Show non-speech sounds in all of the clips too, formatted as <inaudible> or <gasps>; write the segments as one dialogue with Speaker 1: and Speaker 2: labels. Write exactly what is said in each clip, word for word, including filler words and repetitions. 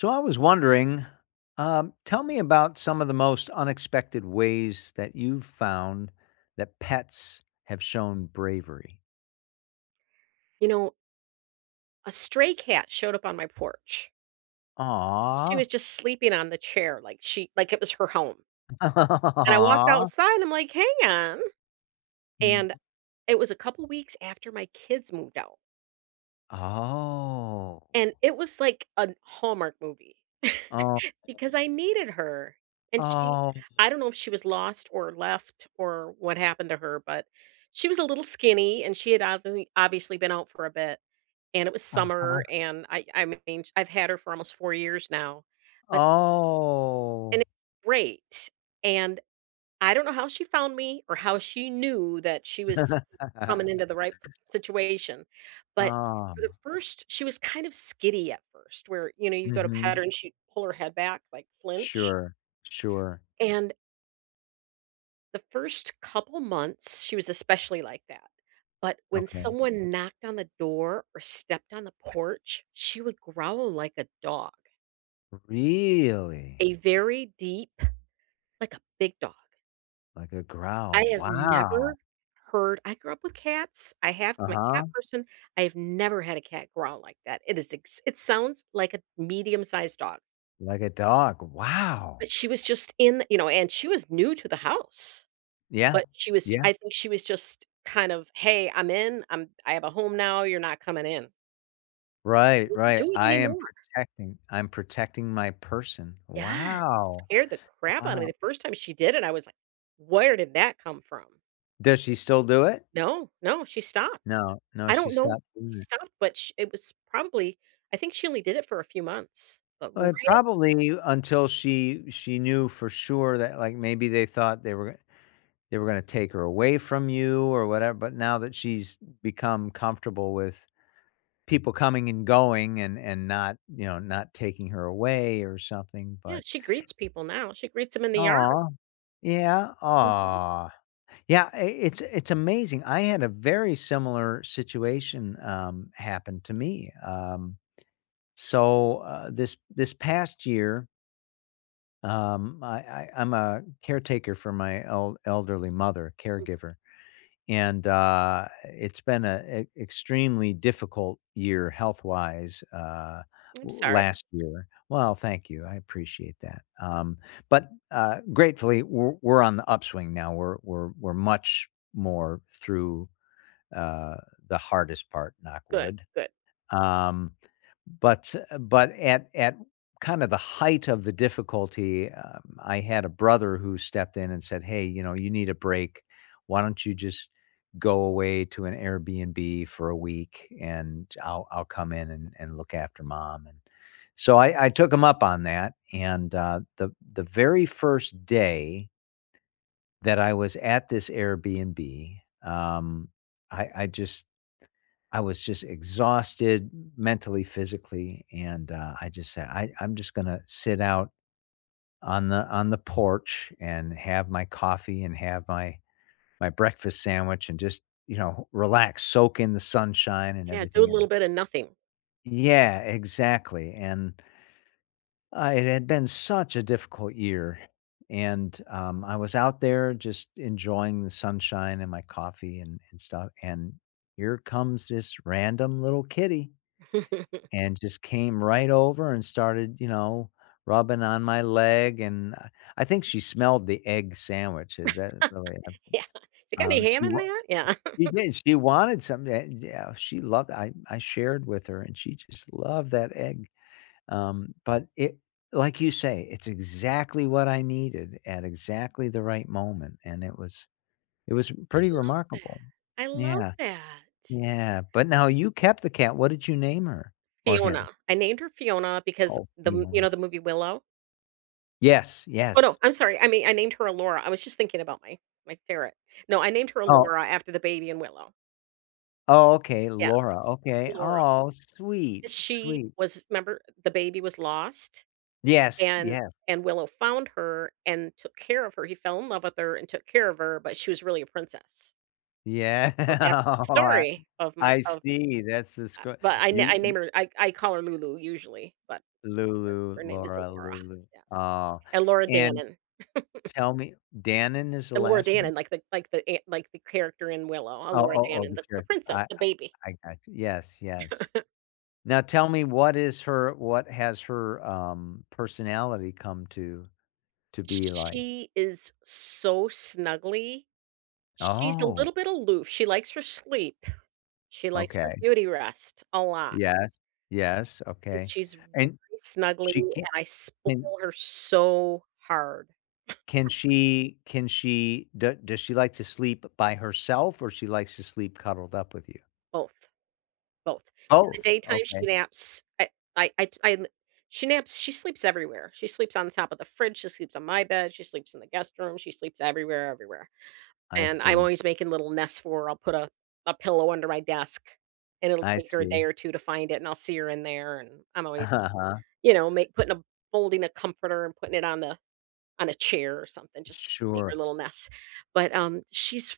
Speaker 1: So I was wondering, um, tell me about some of the most unexpected ways that you've found that pets have shown bravery.
Speaker 2: You know, a stray cat showed up on my porch. She
Speaker 1: Aw.
Speaker 2: was just sleeping on the chair like she like it was her home. And I walked
Speaker 1: Aw. <laughs>
Speaker 2: outside, I'm like, "Hang on."
Speaker 1: Mm.
Speaker 2: And it was a couple weeks after my kids moved out.
Speaker 1: Oh.
Speaker 2: And it was like a Hallmark movie <laughs>
Speaker 1: Oh.
Speaker 2: because I needed her. And she
Speaker 1: Oh.
Speaker 2: I don't know if she was lost or left or what happened to her, but she was a little skinny and she had obvi- obviously been out for a bit. And it was
Speaker 1: Uh-huh.
Speaker 2: summer and I I mean, I've had her for almost four years now. But And
Speaker 1: Oh.
Speaker 2: it's great, and I don't know how she found me or how she knew that she was coming into
Speaker 1: <laughs>
Speaker 2: the right pl situation, but for the
Speaker 1: Um,
Speaker 2: first she was kind of skitty at first where, you know, you go to pat
Speaker 1: mhm.
Speaker 2: her and she'd pull her head back, like, flinch,
Speaker 1: Sure. Sure.
Speaker 2: and the first couple months, she was especially like that, but when
Speaker 1: Okay.
Speaker 2: someone knocked on the door or stepped on the porch, she would growl like a dog,
Speaker 1: Really?
Speaker 2: a very deep like a big dog.
Speaker 1: Like a
Speaker 2: I
Speaker 1: growl.
Speaker 2: have
Speaker 1: Wow.
Speaker 2: never heard I grew up with cats, I have I'm a cat
Speaker 1: Uh-huh.
Speaker 2: person, I have never had a cat growl like that, it is ex it sounds like a medium-sized dog,
Speaker 1: Like a dog. Wow.
Speaker 2: but she was just in you know, and she was new to the house,
Speaker 1: Yeah.
Speaker 2: but she was
Speaker 1: Yeah.
Speaker 2: I think she was just kind of, "Hey, I'm in, I'm I have a home now, you're not coming in." She
Speaker 1: Right,
Speaker 2: wouldn't
Speaker 1: right.
Speaker 2: do it
Speaker 1: I am
Speaker 2: anymore.
Speaker 1: protecting I'm protecting my person.
Speaker 2: Yes,
Speaker 1: Wow.
Speaker 2: scared the crap out of me,
Speaker 1: Wow.
Speaker 2: the first time she did it, I was like, "Where did that come from?"
Speaker 1: Does she still do it?
Speaker 2: No, no, she stopped.
Speaker 1: No. No,
Speaker 2: I
Speaker 1: she
Speaker 2: don't know if
Speaker 1: stopped doing
Speaker 2: she
Speaker 1: it.
Speaker 2: stopped, but sh it was probably I think she only did it for a few months, but right,
Speaker 1: Well, probably until she she knew for sure that, like, maybe they thought they were they were gonna take her away from you or whatever, but now that she's become comfortable with people coming and going and and not, you know, not taking her away or something,
Speaker 2: yeah,
Speaker 1: but
Speaker 2: she greets people now, she greets them in the yard.
Speaker 1: aw. Yeah,
Speaker 2: Mhm.
Speaker 1: aw. Yeah, I it's it's amazing. I had a very similar situation, um, happen to me. Um, so, uh, this this past year, um, I I I'm a caretaker for my el elderly mother,
Speaker 2: Mm,
Speaker 1: caregiver, and, uh, it's been a e extremely difficult year health-wise, uh,
Speaker 2: I'm
Speaker 1: w
Speaker 2: sorry.
Speaker 1: last year. Well, thank you, I appreciate that, um, but, uh, gratefully, we're we're on the upswing now, we're we're we're much more through, uh, the hardest part, knock
Speaker 2: Good,
Speaker 1: wood.
Speaker 2: good.
Speaker 1: Um, but but at at kind of the height of the difficulty, um, I had a brother who stepped in and said, "Hey, you know, you need a break. Why don't you just go away to an Airbnb for a week and I'll I'll come in and and look after mom." And so I I took him up on that, and, uh, the the very first day that I was at this Airbnb, um, I I just I was just exhausted mentally, physically, and, uh, I just said, "I I'm just gonna sit out on the on the porch and have my coffee and have my my breakfast sandwich and just, you know, relax, soak in the sunshine and
Speaker 2: Yeah, do a
Speaker 1: everything," and
Speaker 2: little bit of nothing.
Speaker 1: yeah, exactly, and, uh, it had been such a difficult year, and, um, I was out there just enjoying the sunshine and my coffee and and stuff, and here comes this random little kitty.
Speaker 2: <laughs>
Speaker 1: And just came right over and started, you know, rubbing on my leg, and I I think she smelled the egg sandwiches, that really
Speaker 2: Yeah. "You got any
Speaker 1: um,
Speaker 2: ham
Speaker 1: she
Speaker 2: in
Speaker 1: wa
Speaker 2: that?" Yeah.
Speaker 1: she did, she wanted something. And yeah, she loved I I shared with her, and she just loved that egg, um, but it like you say, it's exactly what I needed at exactly the right moment, and it was it was pretty
Speaker 2: <laughs>
Speaker 1: remarkable.
Speaker 2: I love that. I love
Speaker 1: Yeah,
Speaker 2: that.
Speaker 1: yeah, but now you kept the cat, what did you name her? Or him?
Speaker 2: Fiona. I named her Fiona because
Speaker 1: Oh,
Speaker 2: the m you
Speaker 1: Fiona.
Speaker 2: know, the movie Willow?
Speaker 1: Yes,
Speaker 2: Oh, no,
Speaker 1: yes.
Speaker 2: I'm sorry, I mean, I named her Allura, I was just thinking about my my ferret. No, I named her
Speaker 1: Oh,
Speaker 2: Allura after the baby in Willow.
Speaker 1: oh, okay, Laura,
Speaker 2: Yes,
Speaker 1: okay.
Speaker 2: Laura.
Speaker 1: Oh, sweet,
Speaker 2: She
Speaker 1: sweet.
Speaker 2: was remember the baby was lost,
Speaker 1: Yes,
Speaker 2: and
Speaker 1: yes,
Speaker 2: and Willow found her and took care of her. He fell in love with her and took care of her, but she was really a princess.
Speaker 1: yeah.
Speaker 2: So that's the
Speaker 1: <laughs> Oh, I
Speaker 2: story of my
Speaker 1: I
Speaker 2: of
Speaker 1: see, that's the
Speaker 2: Um,
Speaker 1: scr
Speaker 2: but I na
Speaker 1: you
Speaker 2: I name her I I call her Lulu usually, but her
Speaker 1: Lulu,
Speaker 2: her name is
Speaker 1: Laura,
Speaker 2: Laura.
Speaker 1: Lulu.
Speaker 2: Yes.
Speaker 1: Oh,
Speaker 2: And Laura
Speaker 1: and
Speaker 2: Dannon.
Speaker 1: tell me Dannon is the
Speaker 2: And Laura
Speaker 1: last name?
Speaker 2: Dannon, like the like the a like the character in Willow, uh,
Speaker 1: Oh,
Speaker 2: Laura
Speaker 1: oh, oh,
Speaker 2: Dannon,
Speaker 1: the
Speaker 2: the the
Speaker 1: character.
Speaker 2: princess,
Speaker 1: I
Speaker 2: the
Speaker 1: I
Speaker 2: baby.
Speaker 1: I got you. Yes, yes. Now tell me what is her what has her, um, personality come to to be like?
Speaker 2: She is so snuggly. She's a
Speaker 1: Oh,
Speaker 2: little bit aloof, she likes her sleep, she likes her
Speaker 1: okay.
Speaker 2: beauty rest a lot,
Speaker 1: Yes, yes,
Speaker 2: and
Speaker 1: okay,
Speaker 2: she's
Speaker 1: and
Speaker 2: very snuggly,
Speaker 1: she
Speaker 2: and
Speaker 1: can
Speaker 2: I spoil
Speaker 1: can
Speaker 2: her so hard.
Speaker 1: can she can she do does she like to sleep by herself, or she likes to sleep cuddled up with you?
Speaker 2: Both, both. In the
Speaker 1: Both,
Speaker 2: daytime,
Speaker 1: okay,
Speaker 2: she naps, I, I, I, I she naps she sleeps everywhere, she sleeps on the top of the fridge, she sleeps on my bed, she sleeps in the guest room, she sleeps everywhere, everywhere,
Speaker 1: I
Speaker 2: and I'm
Speaker 1: see,
Speaker 2: always making little nests for her, I'll put a a pillow under my desk, and it'll
Speaker 1: I
Speaker 2: take her a day
Speaker 1: see.
Speaker 2: or
Speaker 1: <laughs>
Speaker 2: two to find it, and I'll see her in there, and I'm always,
Speaker 1: Uh-huh,
Speaker 2: you know, make putting a folding a comforter and putting it on the on a chair or something, just make
Speaker 1: sure,
Speaker 2: her little mess. But, um, she's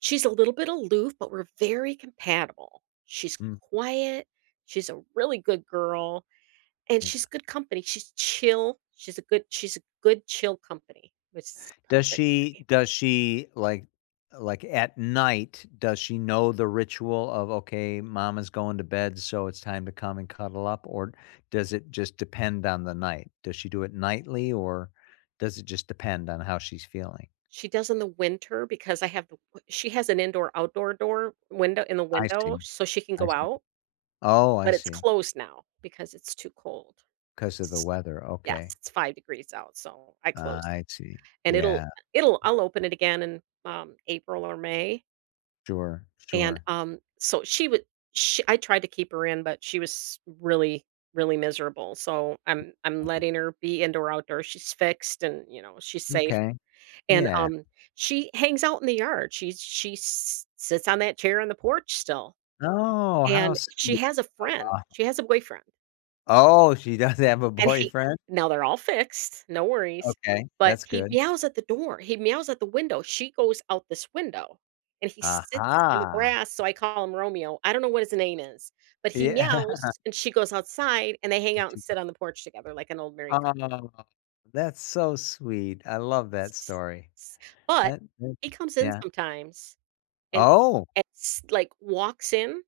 Speaker 2: she's a little bit aloof, but we're very compatible. She's
Speaker 1: mm,
Speaker 2: quiet, she's a really good girl, and she's
Speaker 1: yeah.
Speaker 2: good company. She's chill, she's a good she's a good chill company, which is
Speaker 1: Does
Speaker 2: perfect for
Speaker 1: she
Speaker 2: me.
Speaker 1: does she, like like, at night, does she know the ritual of, "Okay, mom is going to bed, so it's time to come and cuddle up," or does it just depend on the night? Does she do it nightly, or does it just depend on how she's feeling?
Speaker 2: She does in the winter because I have the w she has an indoor-outdoor door window in the
Speaker 1: I
Speaker 2: window
Speaker 1: see.
Speaker 2: so she can
Speaker 1: I
Speaker 2: go
Speaker 1: see.
Speaker 2: out,
Speaker 1: Oh, I
Speaker 2: but it's
Speaker 1: see.
Speaker 2: closed now because it's too cold.
Speaker 1: Because of the weather,
Speaker 2: Yes,
Speaker 1: okay.
Speaker 2: it's five degrees out, so I
Speaker 1: Uh,
Speaker 2: closed it,
Speaker 1: I see.
Speaker 2: and it'll
Speaker 1: Yeah,
Speaker 2: it'll I'll open it again in, um, April or May,
Speaker 1: sure,
Speaker 2: and,
Speaker 1: sure.
Speaker 2: um, so she would she, I tried to keep her in, but she was really, really miserable, so I'm I'm letting her be indoor, outdoor, she's fixed and, you know, she's safe,
Speaker 1: Okay.
Speaker 2: and,
Speaker 1: Yeah.
Speaker 2: um, she hangs out in the yard. She, she s sits on that chair on the porch still,
Speaker 1: Oh, how
Speaker 2: and she
Speaker 1: sweet.
Speaker 2: has a friend, she has a boyfriend.
Speaker 1: Oh, she does have a
Speaker 2: And he,
Speaker 1: boyfriend?
Speaker 2: now they're all fixed, no worries,
Speaker 1: Okay,
Speaker 2: but
Speaker 1: that's
Speaker 2: he
Speaker 1: good.
Speaker 2: meows at the door, he meows at the window, she goes out this window, and he sits in the
Speaker 1: Aha!
Speaker 2: grass, so I call him Romeo, I don't know what his name is, but he
Speaker 1: Yeah. <laughs>
Speaker 2: meows, and she goes outside, and they hang
Speaker 1: And
Speaker 2: out and
Speaker 1: she
Speaker 2: sit
Speaker 1: goes,
Speaker 2: on the porch together like an old married couple.
Speaker 1: oh, that's so sweet. I love that
Speaker 2: S
Speaker 1: story.
Speaker 2: s But
Speaker 1: That that
Speaker 2: he comes in
Speaker 1: yeah.
Speaker 2: sometimes and
Speaker 1: Oh,
Speaker 2: and s like, walks in.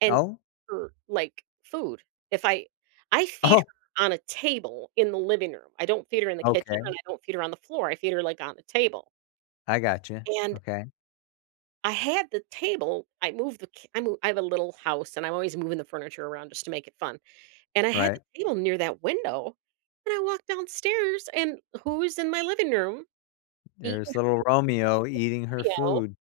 Speaker 2: And
Speaker 1: oh,
Speaker 2: her, like, food. If I I
Speaker 1: <laughs>
Speaker 2: feed
Speaker 1: oh,
Speaker 2: her on a table in the living room. I don't feed her in the kitchen,
Speaker 1: okay.
Speaker 2: and I don't feed her on the floor. I feed her, like, on the table.
Speaker 1: I got you.
Speaker 2: And
Speaker 1: Okay,
Speaker 2: I had the table I moved the ki I move I have a little house, and I'm always moving the furniture around just to make it fun. And I had the
Speaker 1: right.
Speaker 2: table near that window, and I walked downstairs, and who's in my living room eating?
Speaker 1: There's little Romeo eating her
Speaker 2: Helio?
Speaker 1: food,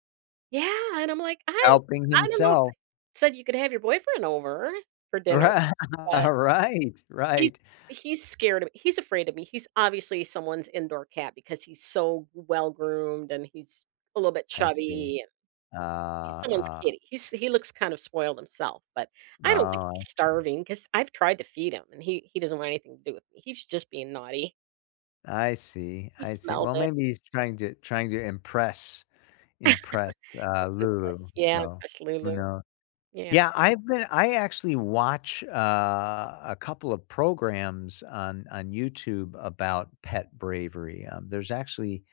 Speaker 2: Yeah, and I'm like, "I'm
Speaker 1: helping
Speaker 2: I don't know I
Speaker 1: himself. <laughs>
Speaker 2: said you could have your boyfriend over for dinner,
Speaker 1: Right,
Speaker 2: but."
Speaker 1: right,
Speaker 2: He's
Speaker 1: right.
Speaker 2: he's scared of me. He's afraid of me. He's obviously someone's indoor cat because he's so well groomed and he's a little bit
Speaker 1: I see.
Speaker 2: chubby and
Speaker 1: Uh,
Speaker 2: he's someone's
Speaker 1: uh,
Speaker 2: kitty. He's he looks kind of spoiled himself, but I don't think
Speaker 1: No,
Speaker 2: he's starving because I've tried to feed him and he he doesn't want anything to do with me. He's just being naughty.
Speaker 1: I see.
Speaker 2: He
Speaker 1: I see, I see.
Speaker 2: smelled
Speaker 1: Well,
Speaker 2: it.
Speaker 1: maybe he's trying to trying to impress. Impressed, uh,
Speaker 2: <laughs>
Speaker 1: Lulu,
Speaker 2: Yeah,
Speaker 1: so
Speaker 2: that's
Speaker 1: who
Speaker 2: Lulu.
Speaker 1: knows?
Speaker 2: Yeah.
Speaker 1: Yeah, I've been I actually watch, uh, a couple of programs on on YouTube about pet bravery, um, there's actually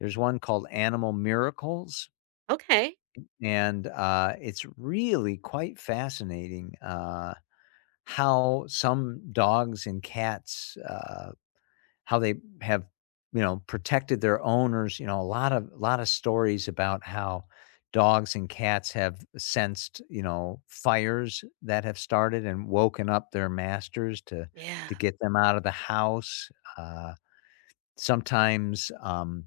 Speaker 1: there's one called Animal Miracles,
Speaker 2: Okay.
Speaker 1: and, uh, it's really quite fascinating, uh, how some dogs and cats, uh how they have, you know, protected their owners, you know, a lot of a lot of stories about how dogs and cats have sensed, you know, fires that have started and woken up their masters to
Speaker 2: Yeah.
Speaker 1: to get them out of the house. Uh, sometimes um,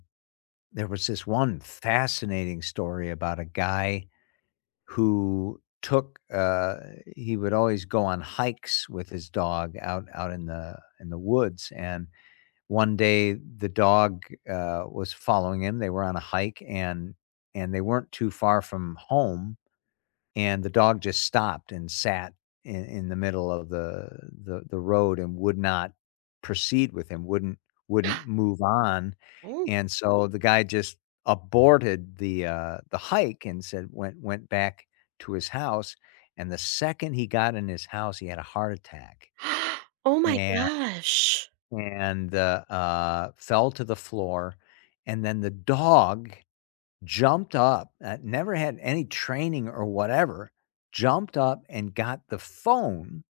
Speaker 1: there was this one fascinating story about a guy who took uh, he would always go on hikes with his dog out out in the in the woods and one day, the dog, uh, was following him. They were on a hike and and they weren't too far from home, and the dog just stopped and sat in in the middle of the the the road and would not proceed with him, wouldn't wouldn't
Speaker 2: <gasps>
Speaker 1: move on,
Speaker 2: Oh.
Speaker 1: and so the guy just aborted the, uh, the hike and said went went back to his house, and the second he got in his house, he had a heart attack,
Speaker 2: <gasps> Oh my
Speaker 1: and
Speaker 2: gosh.
Speaker 1: and the, uh, fell to the floor, and then the dog jumped up, uh, never had any training or whatever, jumped up and got the phone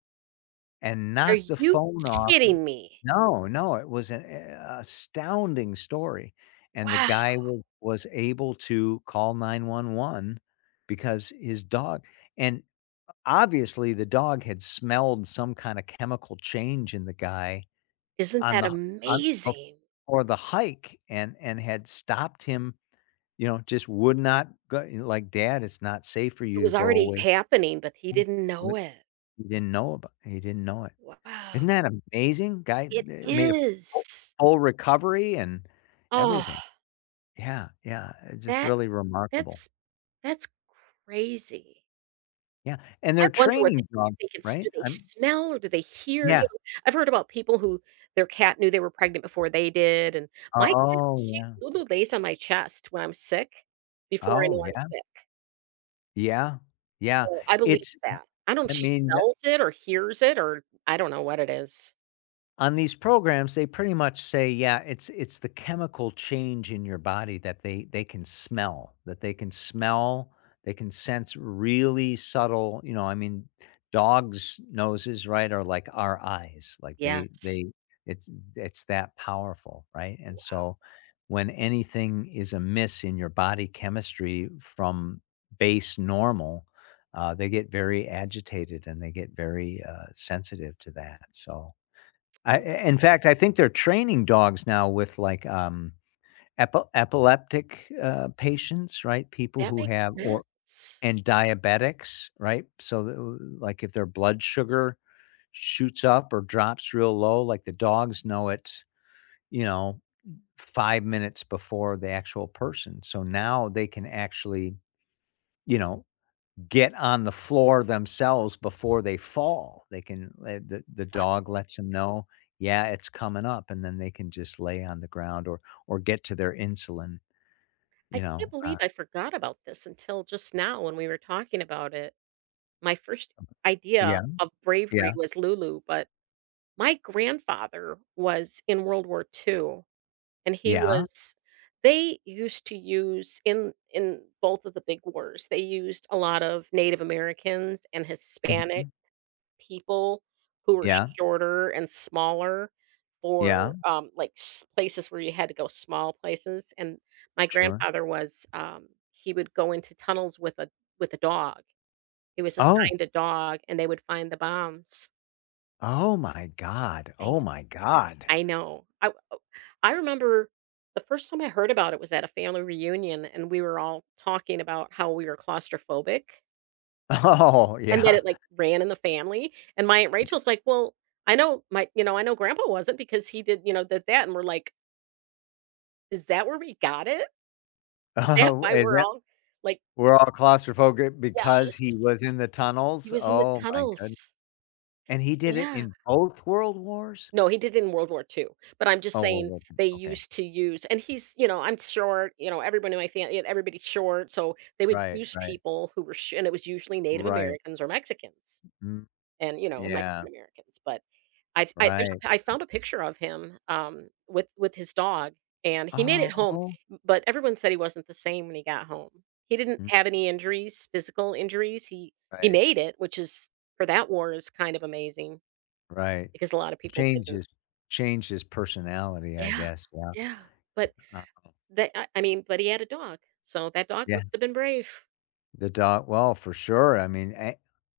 Speaker 1: and
Speaker 2: Are
Speaker 1: knocked the
Speaker 2: you
Speaker 1: phone off. uh,
Speaker 2: kidding me?
Speaker 1: No, no, it was an a astounding story, and the
Speaker 2: Wow.
Speaker 1: guy was was able to call nine one one because his dog and obviously the dog had smelled some kinda chemical change in the guy
Speaker 2: Isn't
Speaker 1: on
Speaker 2: that
Speaker 1: the on
Speaker 2: amazing?
Speaker 1: for the hike and and had stopped him, you know, just would not go like, "Dad, it's not safe for
Speaker 2: It
Speaker 1: you to
Speaker 2: was
Speaker 1: go
Speaker 2: already
Speaker 1: away."
Speaker 2: happening, but he
Speaker 1: Mm,
Speaker 2: didn't know
Speaker 1: but
Speaker 2: it.
Speaker 1: he didn't know about he didn't know it.
Speaker 2: Wow.
Speaker 1: Isn't that amazing? Guy
Speaker 2: It
Speaker 1: eh, made a full
Speaker 2: is.
Speaker 1: full recovery and
Speaker 2: Oh,
Speaker 1: everything. Yeah, yeah, it's just
Speaker 2: that
Speaker 1: really remarkable.
Speaker 2: that's that's crazy.
Speaker 1: Yeah, and
Speaker 2: I
Speaker 1: they're
Speaker 2: wonder what they
Speaker 1: training dogs,
Speaker 2: think it's do
Speaker 1: right?
Speaker 2: they
Speaker 1: I'm
Speaker 2: smell or do they hear, you
Speaker 1: yeah.
Speaker 2: know? I've heard about people who their cat knew they were pregnant before they did, and my cat,
Speaker 1: Oh,
Speaker 2: she
Speaker 1: yeah.
Speaker 2: Lulu lays on my chest when I'm sick before I
Speaker 1: Oh,
Speaker 2: know I'm
Speaker 1: yeah.
Speaker 2: sick.
Speaker 1: Yeah, yeah.
Speaker 2: So, I believe
Speaker 1: It's
Speaker 2: that. I don't know if
Speaker 1: I
Speaker 2: she
Speaker 1: mean
Speaker 2: smells it or hears it or I don't know what it is.
Speaker 1: on these programs, they pretty much say, yeah, it's it's the chemical change in your body that they they can smell, that they can smell, they can sense really subtle, you know, I mean, dogs' noses, right, are like our eyes. Like they
Speaker 2: Yes.
Speaker 1: they it's it's that powerful, right? And so
Speaker 2: Wow.
Speaker 1: when anything is amiss in your body chemistry from base normal, uh, they get very agitated and they get very uh, sensitive to that. So I in fact, I think they're training dogs now with, like, um, epi epileptic, uh, patients, right? People
Speaker 2: That
Speaker 1: who
Speaker 2: makes
Speaker 1: have or
Speaker 2: sense.
Speaker 1: and diabetics, right? So, the like, if their blood sugar shoots up or drops real low, like, the dogs know it, you know, five minutes before the actual person. So now they can actually, you know, get on the floor themselves before they fall. They can uh, the the
Speaker 2: Wow.
Speaker 1: dog lets them know, "Yeah, it's coming up," and then they can just lay on the ground or or get to their insulin,
Speaker 2: I
Speaker 1: you
Speaker 2: can't
Speaker 1: know, uh.
Speaker 2: believe I forgot about this until just now when we were talking about it. My first idea
Speaker 1: Yeah,
Speaker 2: of bravery
Speaker 1: yeah,
Speaker 2: was Lulu, but my grandfather was in World War two and he
Speaker 1: yeah,
Speaker 2: was they used to use in in both of the big wars. They used a lot of Native Americans and Hispanics,
Speaker 1: mhm,
Speaker 2: people who were
Speaker 1: yeah,
Speaker 2: shorter and smaller for,
Speaker 1: yeah,
Speaker 2: um, like, s places where you had to go small places, and my
Speaker 1: sure.
Speaker 2: grandfather was, um, he would go into tunnels with a with a dog. He was
Speaker 1: Oh,
Speaker 2: assigned a dog, and they would find the bombs.
Speaker 1: oh my god,
Speaker 2: I kn
Speaker 1: oh my god. <laughs>
Speaker 2: I know. I oh, I remember the first time I heard about it was at a family reunion, and we were all talking about how we were claustrophobic.
Speaker 1: Oh,
Speaker 2: And then
Speaker 1: yeah.
Speaker 2: it, like, ran in the family, and my Aunt Rachel's like, "Well, I know my you know, I know grandpa wasn't because he did, you know, that that," and we're like, "Is that where we got it? Is that
Speaker 1: Oh,
Speaker 2: why
Speaker 1: is
Speaker 2: we're
Speaker 1: that
Speaker 2: all," like,
Speaker 1: we're all claustrophobic because he was
Speaker 2: yes.
Speaker 1: in the
Speaker 2: He
Speaker 1: tunnels?
Speaker 2: was in the
Speaker 1: Oh my goodness!
Speaker 2: tunnels.
Speaker 1: And he did it
Speaker 2: Yeah.
Speaker 1: in both world wars?
Speaker 2: No, he did it in World War Two. But I'm just
Speaker 1: Oh, well,
Speaker 2: saying
Speaker 1: well, then,
Speaker 2: they
Speaker 1: okay.
Speaker 2: used to use and he's, you know, I'm short, you know, everybody in my family everybody's short, so they would
Speaker 1: Right,
Speaker 2: use
Speaker 1: right,
Speaker 2: people who were sh and it was usually Native
Speaker 1: right.
Speaker 2: Americans or Mexicans
Speaker 1: Mm,
Speaker 2: and, you know,
Speaker 1: yeah,
Speaker 2: Mexican Americans, but I've I there's
Speaker 1: right.
Speaker 2: a I found a picture of him, um, with with his dog, and he made it home,
Speaker 1: Oh,
Speaker 2: but everyone said he wasn't the same when he got home. He didn't
Speaker 1: mm,
Speaker 2: have any injuries, physical injuries. He he
Speaker 1: right,
Speaker 2: made it, which is for that war is kind of amazing
Speaker 1: right.
Speaker 2: because a lot of people didn't.
Speaker 1: Changes changes personality, I
Speaker 2: Yeah,
Speaker 1: guess, yeah,
Speaker 2: yeah, but
Speaker 1: uh,
Speaker 2: that I I mean, but he had a dog, so that dog
Speaker 1: yeah,
Speaker 2: must have been brave.
Speaker 1: the dog well, for sure, I mean, a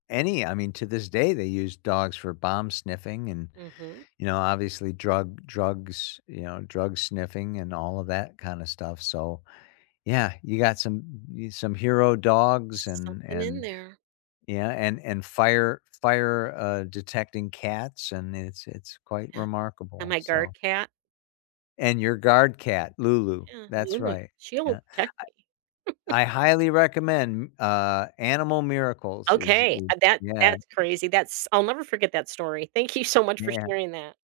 Speaker 1: any I mean, to this day, they use dogs for bomb sniffing and,
Speaker 2: Mhm.
Speaker 1: you know, obviously drug drugs, you know, drug sniffing and all of that kinda stuff, so, yeah, you got some you some hero dogs and
Speaker 2: Something in
Speaker 1: and
Speaker 2: there.
Speaker 1: yeah, and and fire fire, uh, detecting cats, and it's it's quite
Speaker 2: Yeah, and
Speaker 1: remarkable,
Speaker 2: my guard
Speaker 1: so
Speaker 2: cat,
Speaker 1: and your guard cat, Lulu,
Speaker 2: yeah,
Speaker 1: that's
Speaker 2: Lulu,
Speaker 1: right,
Speaker 2: she'll
Speaker 1: yeah.
Speaker 2: protect me.
Speaker 1: I highly recommend, uh, Animal Miracles is
Speaker 2: Okay,
Speaker 1: is
Speaker 2: uh, that
Speaker 1: yeah,
Speaker 2: that's crazy, that's I'll never forget that story. Thank you so much for
Speaker 1: yeah.
Speaker 2: sharing that.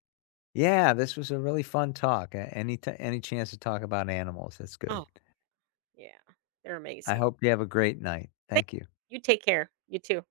Speaker 1: Yeah, this was a really fun talk, a any ti any chance to talk about animals, that's good.
Speaker 2: Oh, yeah, they're
Speaker 1: I
Speaker 2: amazing.
Speaker 1: hope you have a great night.
Speaker 2: Thank
Speaker 1: Thank you.
Speaker 2: you, take care, you too.